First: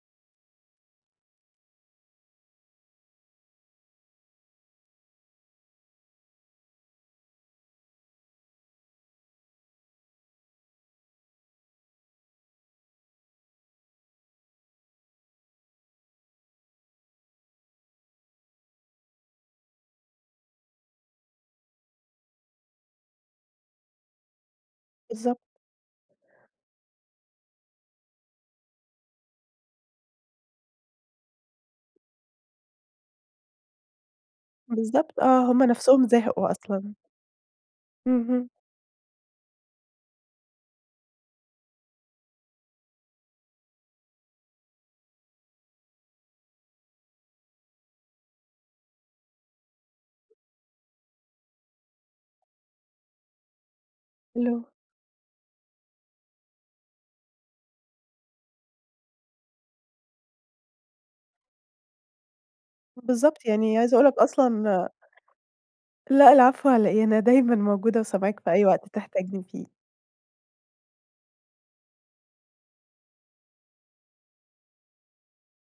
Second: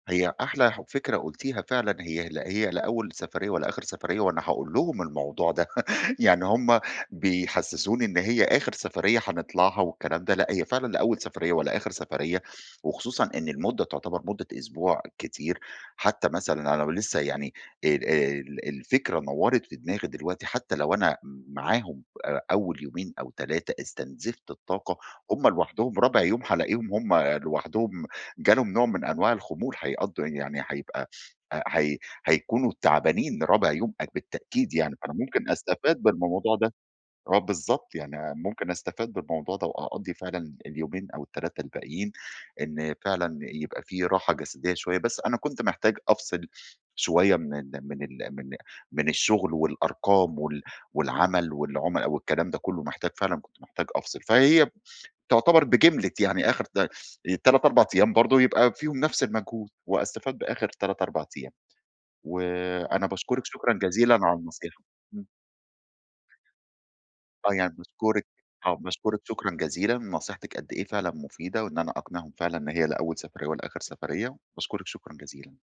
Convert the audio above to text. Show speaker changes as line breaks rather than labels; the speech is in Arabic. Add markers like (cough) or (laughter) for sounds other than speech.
هي أحلى فكرة قلتيها فعلًا، هي ل هي لا أول سفرية ولا آخر سفرية، وأنا هاقول لهم الموضوع ده، (laughs) يعني هم بِيحَسِّسُونِي إن هي آخر سفرية هنطلعها والكلام ده، لأ، هي فعلًا لا أول سفرية ولا آخر سفرية، وخصوصًا إن المُدّة تُعْتَبَر مُدِة أسبوع كتير، حتى مثلًا أنا لو لسه يعني آآ، ال الفكرة نورت في دماغي دلوقتي، حتى لو أنا معاهم أ أول يومين أو 3 استنزفت الطاقة،
بالضبط.
هم لوحدهم رابع يوم هالاقيهم هم لوحدهم جالهم نوع من أنواع الخمول، هيقَضّوا يعني هيبقى هي هيكونوا تَعبانين رابع يوم اك بالتأكيد يعني، فأنا
بالضبط
ممكن
آه، همّ
أستفاد
نفسهم زهقوا
بالموضوع ده.
أصلًا.
آه بالضبط، يعني
اهم.
ممكن استفاد بالموضوع ده وأقضّي فعلًا اليومين أو ال3 الباقيين. إن فعلًا يبقى في راحة جسدية شوية، بس أنا كنت محتاج أفصِل شوية من ال من ال من من الشغل والأرقام وال والعمل والعملا والكلام ده كله، محتاج فعلًا كنت محتاج أفصل، فهي
حلو.
تعتبَر بِجِملَة يعني آخر ت تلات 4 أيام برضو يبقى فيهم نفس المجهود واستفاد بآخر 3، 4 أيام، وأنا باشكرِك
بالضبط
شكرًا
يعني عايزة أقول لك
جزيلًا على النصيحة،
أصلًا
إمم.
لا العفو على إيه، أنا
آه
دايمًا
يعني
موجودة
باشكرِك،
وسامعاك في أي
آه
وقت
باشكرِك،
تحتاجني
شكرًا
فيه.
جزيلًا نصيحتِك قدّ إيه فعلًا مفيدة وإن أنا أقنعهم فعلًا إن هي لا أول سفرية ولا آخر سفرية، باشكرِك شكرًا جزيلًا.